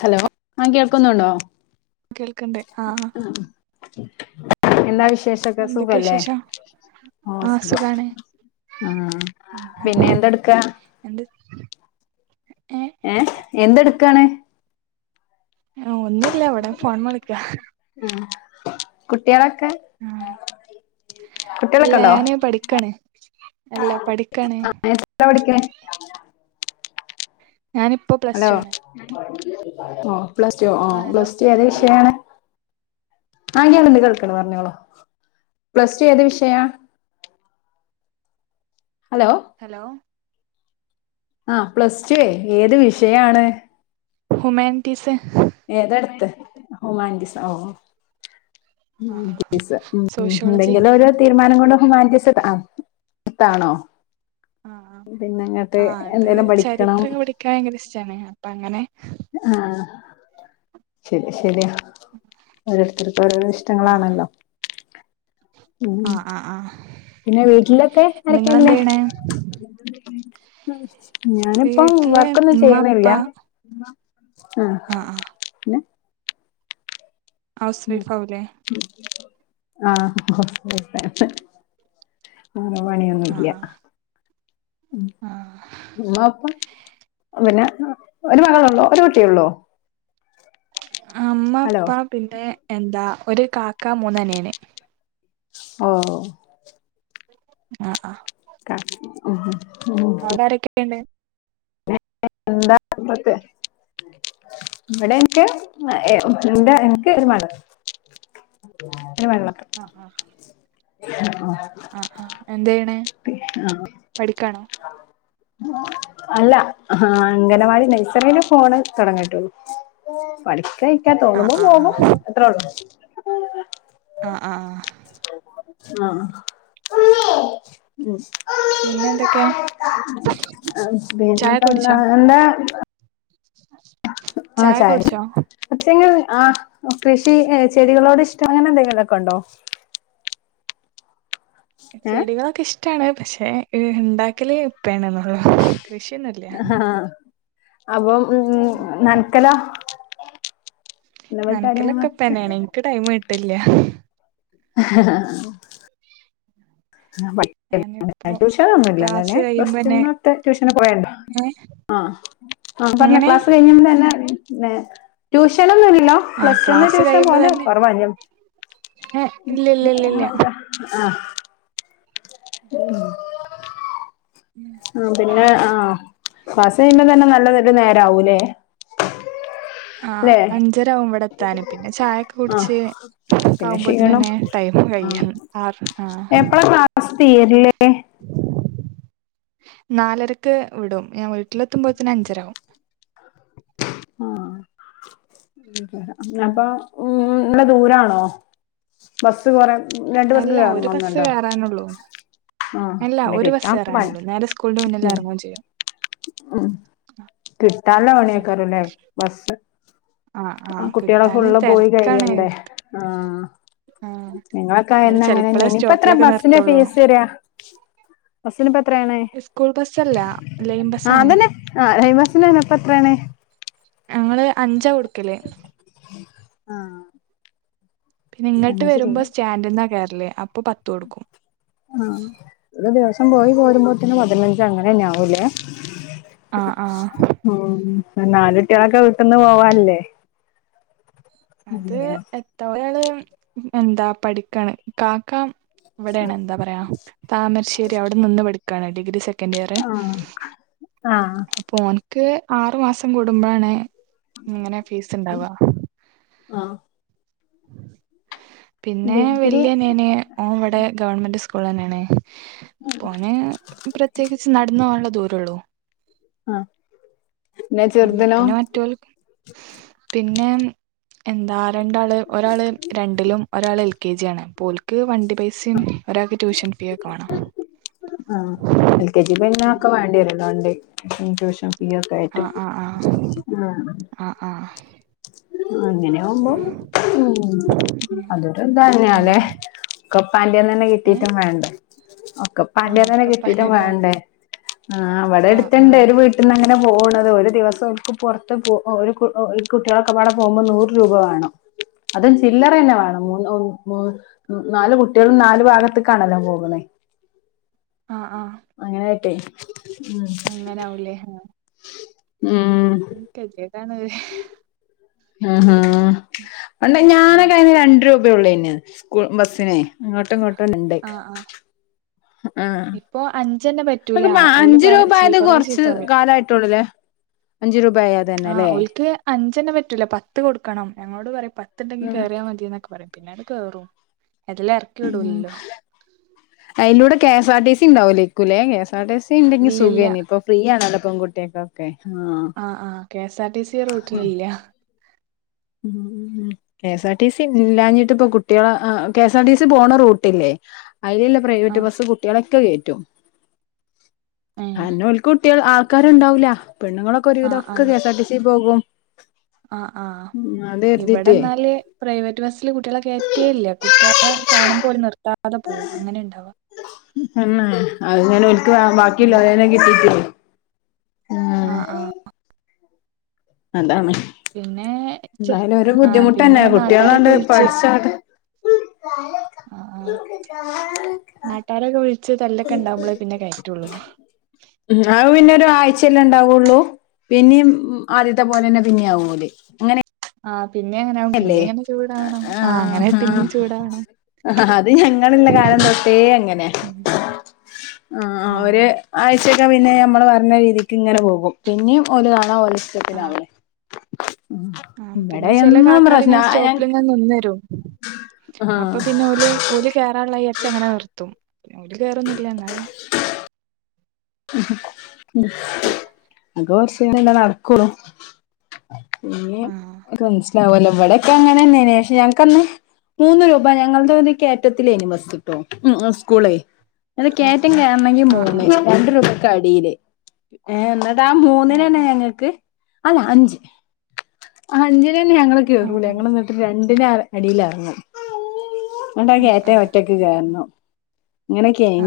Hello ആഹ് കേൾക്കുന്നുണ്ടോ കേൾക്ക്ണ്ട് ആഹ് എന്നാ വിശേഷൊക്കെ എന്തൊക്കെയ സുഖല്ലേ വിശേഷം ആഹ് സുഖം ആഹ് പിന്നെ എന്തെടുക്കാ എന്ത് ഏ ഏഹ് എന്തെടുക്കാണ് ആഹ് ഒന്നുംല്ല ഇവിട ഫോൺ വിളിക്ക ആഹ് കുട്ടികളൊക്കെ ആഹ് ഇല്ല കുട്ടികളൊക്കെ ഉണ്ടോ ഞാന് പഠിക്കാണ് ഇല്ല പഠിക്കാണ് എന്താ പഠിക്കണെ ഞാന് ഇ ഹലോ ഓ പ്ലസ് ടു ഓ ആഹ് ഹലോ പ്ലസ് ടു ഏത് കേൾക്കില്ലേ വിഷയാണ് ആഹ് ഞാനിന്ന് കേൾക്കണ പറഞ്ഞോളൂ പ്ലസ് ടു ഏത് വിഷയ ഹലോ. ഹലോ. ആഹ് പ്ലസ്ടുവേ ഏത് വിഷയാണ് ഹുമാനിറ്റീസ് ഏതെടുത്ത് ഹുമാനിറ്റിസോ ഉം ആഹ് ഉം സോഷ്യോളജി എന്തെങ്കിലും ഒരു തീരുമാനം കൊണ്ട്മാറ്റിവ സെഡ് ദ ആപ്പ് ഇതാണോ ആഹ് ആഹ് പിന്നെങ്ങാട്ട് ആഹ് അത് എന്തേലും പഠിക്കണം [unintelligible] ഭയങ്കര ഇഷ്ടാണ് അപ്പൊ അങ്ങനെ ആഹ് ശരി ശരിയാ. ഓരോരുത്തർക്കും ഓരോരോ ആഹ് ഇഷ്ടങ്ങളാണല്ലോ. ഉം ആഹ് ആഹ് ആഹ് പിന്നെ വീട്ടിലൊക്കെ ആരൊക്കെ നിങ്ങളെന്ത് ഉള്ളെ? ചെയ്യണേ ഞാനിപ്പം വീട്ടില് വർക്കൊന്നും ഉമ്മ ചെയ്യുന്നില്ല. ഉപ്പ [unintelligible] ആഹ് ആ ആ പിന്നെ? ഹൗസ് വൈഫാവൂലേ? ആഹ് ഹൗസ് വൈഫാ. അങ്ങനെ ആഹ് പണിയൊന്നൂല്ല്യാ. ആഹ് ആഹ് ഉമ്മ ഉപ്പ പിന്നെ ഒരു മകളൊള്ളോ ഒരു കുട്ടിയെള്ളോ? അമ്മ ഹലോ അപ്പാ പിന്നെ എന്താ ഒരു കാക്ക മൂന്ന് അനിയന്. ഓ ആഹ് ആഹ് [unintelligible] അവിടെ ആരൊക്കെ ഉണ്ട്? [unintelligible] [unintelligible] [unintelligible] ആഹ് ആഹ്. ആഹ്. ആഹ് ആഹ് എന്തേ [unintelligible] അല്ല ആഹ് അംഗനവാടി നഴ്സറില് പോണ് തുടങ്ങിട്ടുള്ളൂ പഠിക്കാനിരിക്കാ ആഹ് തോന്നുമ്പോ ആഹ് പോകും ആഹ് അത്രേള്ളൂ. ആഹ് ആഹ് ആഹ്. ആഹ് ഉമ്മിയേ ഉം പിന്നെ എന്തൊക്കെ ചായ കുടിച്ചോ [unintelligible] [inaudible] ആഹ് ചായ [unintelligible] ആഹ് കൃഷി ചെടികളോടി [unintelligible] അങ്ങനെന്തങ്കിലൊക്കെ ഉണ്ടോ ഏ ചെടികളൊക്കെ ഇഷ്ടാണ് പക്ഷെ ഇണ്ടാക്കല് [unintelligible] കൃഷിയൊന്നും ഇല്ല ആഹ് അപ്പം ഉം നനക്കലൊ നനക്കലൊക്കെ കാര്യങ്ങളൊക്കെ [unintelligible] എനിക്ക് ടൈമ് കിട്ടില്ല ആഹ് ഞാനിപ്പോ [unintelligible] ക്ലാസ് ട്യൂഷനൊന്നുല്ലല്ലോലെ പ്ലസ് ടു കഴിയുമ്പന്നെ ന്നൊക്കെ ട്യൂഷന് പോയണ്ടോ ഏഹ് ആഹ് ആഹ് പറഞ്ഞോ എങ്ങനെ ക്ലാസ് കഴിഞ്ഞപ്പത്തന്നെ ട്യൂഷനൊന്നും ഇല്ലല്ലോ ആഹ് പ്ലസ് വൺ ക്ലാസ് ട്യൂഷൻ കഴിയുമ്പോ തന്നെ പോവാല് ഏഹ് ഇല്ല ഇല്ല ഇല്ല ഇല്ല [unintelligible] ആഹ് ഉം ഉം ആഹ് പിന്നെ ആഹ് ക്ലാസ്സ് കഴിയ്യുമ്പോ തന്നെ നല്ല ഒരു നേരാവൂല്ലേ ആഹ് അഞ്ചര ആവും ഇവിടെ എത്താന് പിന്നെ ചായൊക്കെ ആ കുടിച്ച് പിന്നെ ക്ഷീണം ആവുമ്പോത്തന്നെ ടൈമ് ആ കഴിയ്യും ആറ് ആഹ് എപ്പഴാ ക്ലാസ് തീരില്ലേ നാലരക്ക് വിടും ഞാൻ വീട്ടിലെത്തുമ്പോഴ്ത്തേന് അഞ്ചര ആകും ആഹ് അപ്പൊ ഉം നല്ല ദൂരാണോ ബസ് കൊറേ ഉം [unintelligible] അല്ല ഒരു ബസ് കേറാനൊള്ളൂ ആ അല്ല പിന്നെ ഒരു ബസ്സ് കിട്ടാൻ പണി കേറാനൊള്ളൂ നേരെ സ്കൂളിന്റെ ഉം. മുന്നിലെറങ്ങും ചെയ്യും ഉം കിട്ടാൻ ള്ളെ പണിയേക്കാരം ല്ലേ ബസ് ആഹ് കുട്ട്യാള് ഫുള്ള് പോയി കഴിയണ്ടേ ആ ആഹ് അവിടെ നിങ്ങളൊക്കായന്ന് ചെലപ്പളേ അങ്ങനെന്നേനി ഇപ്പോ എത്ര സ്റ്റോപ്പിലൊക്കെ ബസ്സിന് നിർത്തുള്ളൂ ഫീസ് വെരാ ബസ്സിനിപ്പൊ എത്രണ് സ്കൂൾ ബസ്സല്ല ലൈൻ ആ ബസ്സാണ് അതന്നെ ലൈൻ ബസ്സിനെന്നേ ഇപ്പ എത്രേണ് ഞങ്ങള് അഞ്ചാ കൊടുക്കല് ഉം പിന്നെങ്ങട്ട് അഞ്ച് രൂപ വരുമ്പോ സ്റ്റാൻഡ്ന്നാ കേറല് അപ്പൊ പത്ത് കൊടുക്കും ആഹ് ഒരു ദിവസം പോയി പോരുമ്പോത്തിന് പതിനഞ്ച് അങ്ങനെന്നെ ആവൂലേ ആഹ് ആഹ് ഉം നാലുട്ട്യാളൊക്കെ വീട്ട്ന്ന് പോവാൻല്ലേ അത് എത്ത ഒരാള് എന്താ പഠിക്കാണ് കാക്ക ഇവിടേണ് എന്താ പറയാ താമരശ്ശേരി അവിടെ നിന്ന് പഠിക്കാണ് ഡിഗ്രി സെ ക്കൻഡിയറ് ആഹ് ആഹ് അപ്പൊ ഓന്ക്ക് ആറു മാസം കൂടുമ്പഴാണ് ഇങ്ങനെ ഫീസ് ണ്ടാവാ ആഹ് പിന്നെ ഡിഗ്രി വല്യനിയന് ഓൻ ഇവടെ ഗവൺമെന്റ് സ്കൂളന്നേണ് അപ്പൊ ഓന് പ്ര ത്യേകിച്ച് നടന്ന് പോവാന്ള്ള ദൂരൊള്ളൂ ആഹ് പിന്നെ ഉം ചെറുതിനോ പിന്നെ മറ്റൊൾക്ക് പിന്നെ എന്താ രണ്ടാള് ഒരാള് രണ്ടിലും ഒരാള് എൽ കെ ജി ആണ് അപ്പോൽക്ക് വണ്ടി പൈസേം ഒരാക്ക് ട്യൂഷൻ ഫീ ഒക്കെ വാണം ആഹ് എൽ കെ ജി പിന്നെ ഒക്കെ വാണ്ടിവരുല്ലോ വാണ്ടി ട്യൂഷൻ ഫീ ഒക്കെ ആയിട്ട് ആഹ് ആഹ് ആഹ് ആഹ് ആഹ് ആഹ് അങ്ങനെയാവുമ്പോ ഉം ഉം അതൊരുതന്നെയാല്ലെ ആഹ് ഒക്കെ പ്പാന്റെന്നെന്നെ ഏഹ് കിട്ടിട്ടും വേണ്ടേ ഒക്കെ ആഹ് പ്പാന്റെന്നെന്നെ ഒക്കെ കിട്ടിട്ടും പണിയെന്ന് പറ വേണ്ടേ ആഹ് ഇവടെ ആഹ് എടുത്ത്ണ്ട് ആഹ് ഒരു വീട്ട ട്ട്ന്നങ്ങനെ പോവണത് ഒരു ദിവസം ഓൽക്ക് പൊറത്ത് പോ ഒരു കു ഒരു കുട്ട്യാള് ഒക്കപാടെ പോവുമ്പോൾ നൂറ് രൂപ വാണം അതും ചില്ലറന്നെ വാണം മൂന്ന് മൂ നാല് കുട്ട്യോളും നാല് ഭാഗത്ത്ക്കാണല്ലോ പോകുണേ. ആഹ് ആഹ് അങ്ങനെക്കെയ് ഉം അങ്ങനാവുല്ലേ ആ ഉം കെത്യേട് ആണ് ആഹ് ആഹ് പണ്ട് ഞാ ഉം രണ്ട് രൂപയൊള്ളെയ്ന് സ്കൂൾ ബസ്സിന് അങ്ങട്ടും ഇങ്ങട്ടും രണ്ട്. ആഹ് ഇപ്പോ അഞ്ചന്നെ പറ്റ [unintelligible] അഞ്ച് രൂപായത് കൊറച്ച് കാലായിട്ടൊള്ളു ല്ലേ അഞ്ചു രൂപ ആയ ആഹ് ഓൽക്ക് അഞ്ചെന്നെ പറ്റൂല പത്ത് കൊടുക്കണം ഞങ്ങളോട് പറയും പത്ത്ണ്ടെങ്കി ആഹ് കേറിയാമതീന്നൊക്കെ പറയും. പിന്നാണ് കേറും അയിറ്റളെ ഉം അയ്ലൂടെ K S R T C ഇണ്ടാവൂലെയ്ക്കൂലേ K S R T C ഇണ്ടെങ്കി ഇല്ല ഇല്ല സുഖയ്ന് ഇപ്പൊ ഫ്രീ ആണല്ലോ പെൺകുട്ടിയാക്കൊക്കെ ആഹ് ആഹ് ആഹ് K S R T C ഈ റൂട്ടിലില്ല. ഉം ഉം K S R T C ഇല്ലാഞ്ഞിട്ട് പ്പ കുട്ട്യാള അ K S R T C പോണ റൂട്ടില്ലേ അയ്ലില്ല പ്രൈവറ്റ് ആഹ് ബസ്സ് കുട്ട്യാളൊക്കെ കേറ്റും ഏഹ് അയ‌ന്നെ ഓൽക്ക് കുട്ട്യാ ആൾക്കാര്ണ്ടാവൂല പെണ്ണുങ്ങളൊക്കെ ഒരുവിധം ആഹ് ഒക്കെ K S R T C പോകും. ആ ആഹ് ഉം അത് കരുതിട്ടേ ഇവടെന്നാല് പ്രൈവറ്റ് ബസ്സില് കുട്ട്യാളെ കേറ്റേല്ല കുട്ട്യാളെ കാണുമ്പോ ഓല് നിർത്താതെ പോകും അങ്ങനെണ്ടാവ മ്മ് തന്നെ അത്ങ്ങനെ ഓൽക്ക് ആ ബാക്കിള്ളോലെന്നെ കിട്ടീറ്റെ ആഹ് ആഹ് അതാണ് പിന്നെ ചെ ന്തായാലും ഒരു ആ പിന്നെ ബുദ്ധിമുട്ടെന്നെ നാട്ടാരൊക്കെ കുട്ടിയാളാണ്ട് വിളിച്ച് പഠിച്ചങ്ങണ്ട് ഇ കാല എ കാ നാട്ടാരക്കെ വിളിച്ച് തല്ലൊക്കെ ഇണ്ടാവുമ്പോളേ പിന്നെ കെയറ്റൊള്ളൂ. ആ അത് പിന്നൊരാഴ്ച്ചല്ലേ ഇണ്ടാവൊള്ളൂ പിന്നിം ആദ്യത്തെ പോലെന്നെ പിന്നിയാവും ഓല് അങ്ങനെ ആ പിന്നിയങ്ങനാവും പിന്നിം അല്ലേ ഇങ്ങനെ ചൂടാവണം ആ അങ്ങനെ പിന്നിം ചൂടാവണം. ആ അഹ് അത് ഞങ്ങള്ള്ള കാലം തൊട്ടേ അങ്ങനെ ഉം ആ അവര് ആ ആഴ്ച്ചക്കെ പിന്നെ നമ്മള് പറഞ്ഞ രീതിക്ക്ങ്ങനെ പോകും പിന്നിം ഓല് കാണ ഓലെഷ്ട്ടത്തിന് ആ ആവണ്. മ്മ് ഇബടയ് കാക്കാര് ഇങ്ങനെ സ്റ്റോപ്പിലിങ്ങനെ നിന്നരും ആഹ് അപ്പൊ പിന്നെ ഓല് ഓല് കേറാള്ളതായിരിച്ച് അങ്ങനെ നിർത്തും ഓല് കേറൊന്നുല്ല്യ ഇന്നാലും [unintelligible] ഉം ഉം അത് കൊറച്ചേരല്ലേ നടക്കൊള്ളു പിന്നിം ആ [unintelligible] ണ്ടാവൊല്ലോ ഇവ്ടൊക്കെ അങ്ങനെന്നേ ആണ് പഷേ ഞങ്ങക്കന്ന് മൂന്ന് രൂപ ഞങ്ങൾത് കേറ്റത്തിലേനി ബസ്ട്ടോ ഉം ഉം സ്കൂളെ അത് ആ കേറ്റം ആ കേറണെങ്കി ആ ആ മൂന്ന് രണ്ട് രൂപക്ക് അടീല് ഏ ന്ന ട്ടാ മൂന്നിനെന്നെ ആഹ് ഞങ്ങക്ക് അല്ല അഞ്ച് ആ അഞ്ചിനെന്നെ ഞങ്ങള് ആഹ് കേറൂല ആഹ് ഞങ്ങള്ന്നിട്ട് രണ്ടിന് അടീല് എർങ്ങും. ന്ന്ട്ടാ ആഹ് കേറ്റം ആഹ് ഒറ്റക്ക് കേറണം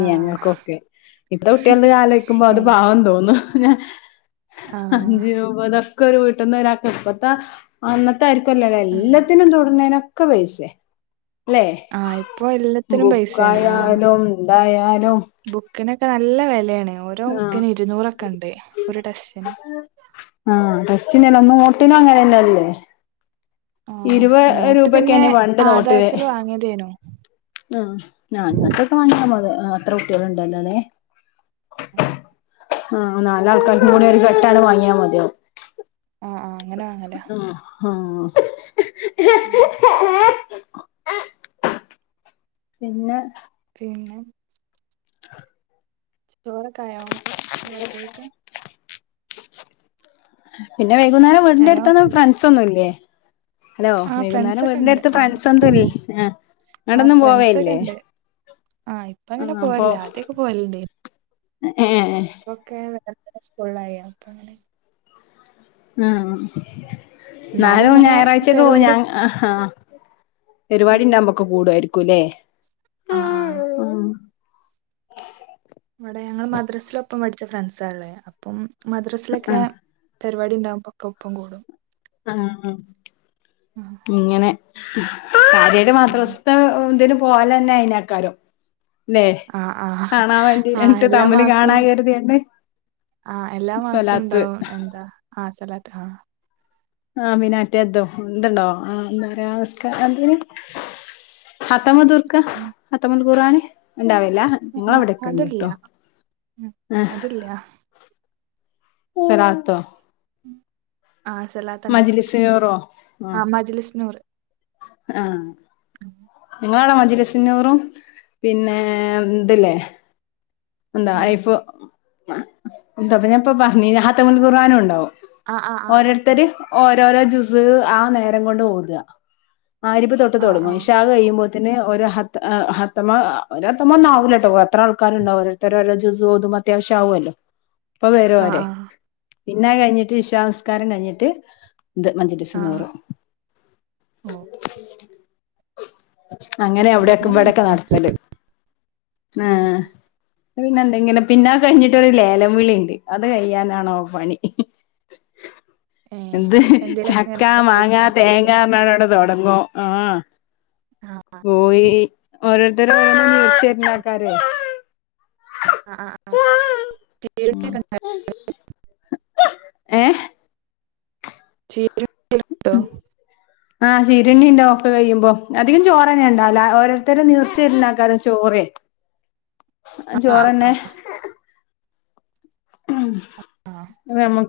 ആഹ് ആഹ് ഞങ്ങക്കൊക്കെ പ്പത്തെ കുട്ട്യൾതാലൊയ്ക്കുമ്പോ അത് ഏഹ് പാവം തോന്നും ഞാ ആഹ് അഞ്ച് രൂപതൊക്കെ ഒരു വീട്ട്ന്ന് ഒരാക്കിപ്പത്ത അന്നത്തായിരിക്കുല്ലല്ലോ ആഹ് എല്ലത്തിനും തൊടുന്നേനൊക്കെ പൈസേ? ല്ലെ ആഹ് ഇപ്പൊ എല്ലാത്തിനും പൈസയാണ് ആഹ് ബുക്കായാലും ഇതായാലും. ബുക്കിനൊക്കെ നല്ല വെലേണ് ഓരോ ആഹ് ബുക്കിന് ഇരുന്നൂറൊക്കെ ഇണ്ട് ഒരു ടെസ്റ്റിന്. ആ ടെസ്റ്റിനല്ല നോട്ടിന ങ്ങനെയന്നല്ലേ? ആഹ് ഇരുവത് നോട്ട് പിന്നെ രൂപക്കേന്നി പണ്ട് നോട്ടിന് ആദായത്തില് വാങ്ങിയതേനു ഉ ഞാ അങ്ങത്തെ വാങ്ങിയാൽ മ അത്ര കുട്ടിയാള് ഇണ്ടല്ലോ ല്ലേ? ഉം ആ നാലാൾക്കാർ കൂടി ഒരു കെട്ടാണ് വാങ്ങിയാ മതിയാവും. ആ ആഹ് അങ്ങനെ വാങ്ങല ആഹ് ആഹ് ആണ് പിന്നെ. പിന്നെ. [unintelligible] ചോറൊക്കെ ആയോ രാത്രികക്ക് പിന്നെ വെയ്കുന്നേരം വീട്ന്റെ ഹലോ അട്ത്തൊന്നും ഫ്രണ്ട്സ് ഒന്നും ഇല്ലേ ഹലോ ആഹ് വെയ്കുന്നാരം ഫ്രണ്ട്സൊക്കെ വീട്ന്റെ ഉണ്ട് അട്ത്ത് ആഹ് ഫ്രണ്ട്സൊന്നുല്ലെ ആഹ് ആഹ് ആണ്ടൊന്നും ഫ്രണ്ട്സൊക്കെ പോവലില്ലേ ഉണ്ട് ആഹ് ഇപ്പ അങ്ങനെ പോവലിലാ ആദ്യൊക്കെ പോവല്ണ്ടെയ്നി എഹ് ഏഹ് ഇപ്പൊ ഒക്കെ വേറെ വേറെ സ്കൂൾളായി അപ്പ അങ്ങനെ. ങ്‌ ഹോ എന്നാലും ന്നാലും ഇങ്ങനെ ഞായറാഴ്ചയൊക്കെ പോവും പരിപാടി ഞാ അഹ് ആഹ് പെര് വാടി ഇണ്ടാക്മ്പൊക്ക കൂടുവായിരിക്കും ല്ലേ ആഹ് ആഹ് ഇവടെ ഞങ്ങൾ മദ്രസിലൊപ്പം പഠിച്ച ഫ്രണ്ട്സാള്ളഹ് അപ്പം ആ മദ്രാസിലൊക്കെ. പെര് വാടി ഇണ്ടാവ്ബ ഒക്കെ ഒപ്പം കൂടും. ആഹ് ആഹ് ആഹ് ഇങ്ങനെ കാര്യായിട്ട് ആഹ് മദ്രസ്ത്തെ എഹ് എന്തെനും പോവലെന്നെ അയിനാക്കാരം ല്ലേ ആഹ് കാണാൻ വേണ്ടി എന്നിട്ട് തമ്മില് കാണാ കെര്തിയാണ്ട്. ആഹഹ് എല്ലാ മാസവും ഇണ്ടാവും എന്താ ആഹ് സ്വലാത്ത് ആഹ് ആഹ് പിന്നെ മറ്റേതും ഇന്ത് ണ്ടോ എഹ് മ് എന്താപറയാ നിസ്ക്കാ എന്തേനു ഹത്തമ് തീർക്ക ഹത്തമുൽ ഖുർആന് ഇണ്ടാവൽല്ല. നിങ്ങളെ അവിടെക്കെണ്ട്ട്ടോ ഏഹ് ഇല്ലാ സ്വലാത്തോ ഉം ആഹ് സെലാത്താ ഇണ്ടാവാ മജ്ലിസിനൂറോ ആഹ് മജ്ലിസ്സ്നൂറ് ആഹ് അഹ് ആഹ് ഇങ്ങളവ്ടെ മജ്‌ലിസുന്നൂറും പിന്നേ ഇന്ത്ല്ലെ എന്താ ആഹ് ഇഫു എന്താപ്പൊ ഞാപ്പൊ പർഞ്ഞിലെ ഹത്തമുൽ ഖുർആനും ഇണ്ടാവും ആഹ് ആഹ് ആഹ് ഓരോരുത്തര് ഓരോരോ ജ്യൂസ്ഹ് ആ നേരം കൊണ്ട് ഓതാ മഹ് ര്ബ് തൊട്ട് ആഹ് തൊടങ്ങും ആഹ് ഇശാഹ് കയ്യുമ്പോ ത്തിന് ഒരു ഹത്ത എഹ് ഹത്തമ് ഒര് ഹത്തമൊന്നും ആവൂലട്ടോ പ്പൊ എത്ര ആൾക്കാര് ഇണ്ടാവും ഓരോര് ത്തര് ഓരോ ജുസ്ഹ് ഓതുമ്പം അത്യാവശ്യം ആവൊല്ലോ അപ്പൊ അഹ് [unintelligible] ആഹ് ഓതേ ആഹ് പിന്നെ അത് കഴിഞ്ഞിട്ട് ഇശാഹ് നിസ്കാരം കഴിഞ്ഞിട്ട്. ഇത് ആഹ് മജ്‌ലിസ്സുന്നൂറ്. ഓഹ് അങ്ങനെ അവ്ടെ ഒക്കെ ഇബടെക്കെ നട്ത്തല് ഏഹ് ട്ട് പിന്നെ എന്തെങ്കിലും പിന്നെ അഹ് കഴിഞ്ഞ്ട്ടൊരു ലേലം വിളിണ്ട്. അത് കയ്യാനാണോ പണി ഏ എന്ത് എന്തേലൊക്കെ ചക്കാ, ഇങ്ങനെ മാങ്ങ, കൊടുക്കണ്ടാവുല്ലേ തേങ്ങാർഞ്ഞ്ങ്ങാണ്ട് ആണ്ട് തൊടങ്ങും ആഹ് ആഹ് കോഴി ഓരോര്ത്തര് ഓരോന്ന് ആണ്ട് വിൾച്ച് വെര്നആക്കാരെയ് അഹ് ആഹ് ആഹ് ആഹ് കേ ക്കെ ഉം ഇണ്ടോ ഏഹ് ശേ രും ട്ടോ ആഹ് ചിരുണി ഉണ്ടോ ഒക്കെ കഴിയുമ്പോ അധികം ചോറ തന്നെ ഉണ്ടാവില്ല ഓരോരുത്തരും നീർച്ചിരിുന്ന ആക്കാരും ചോറ് ആഹ് ജോറന്നെ ഉം, ആഹ് നമ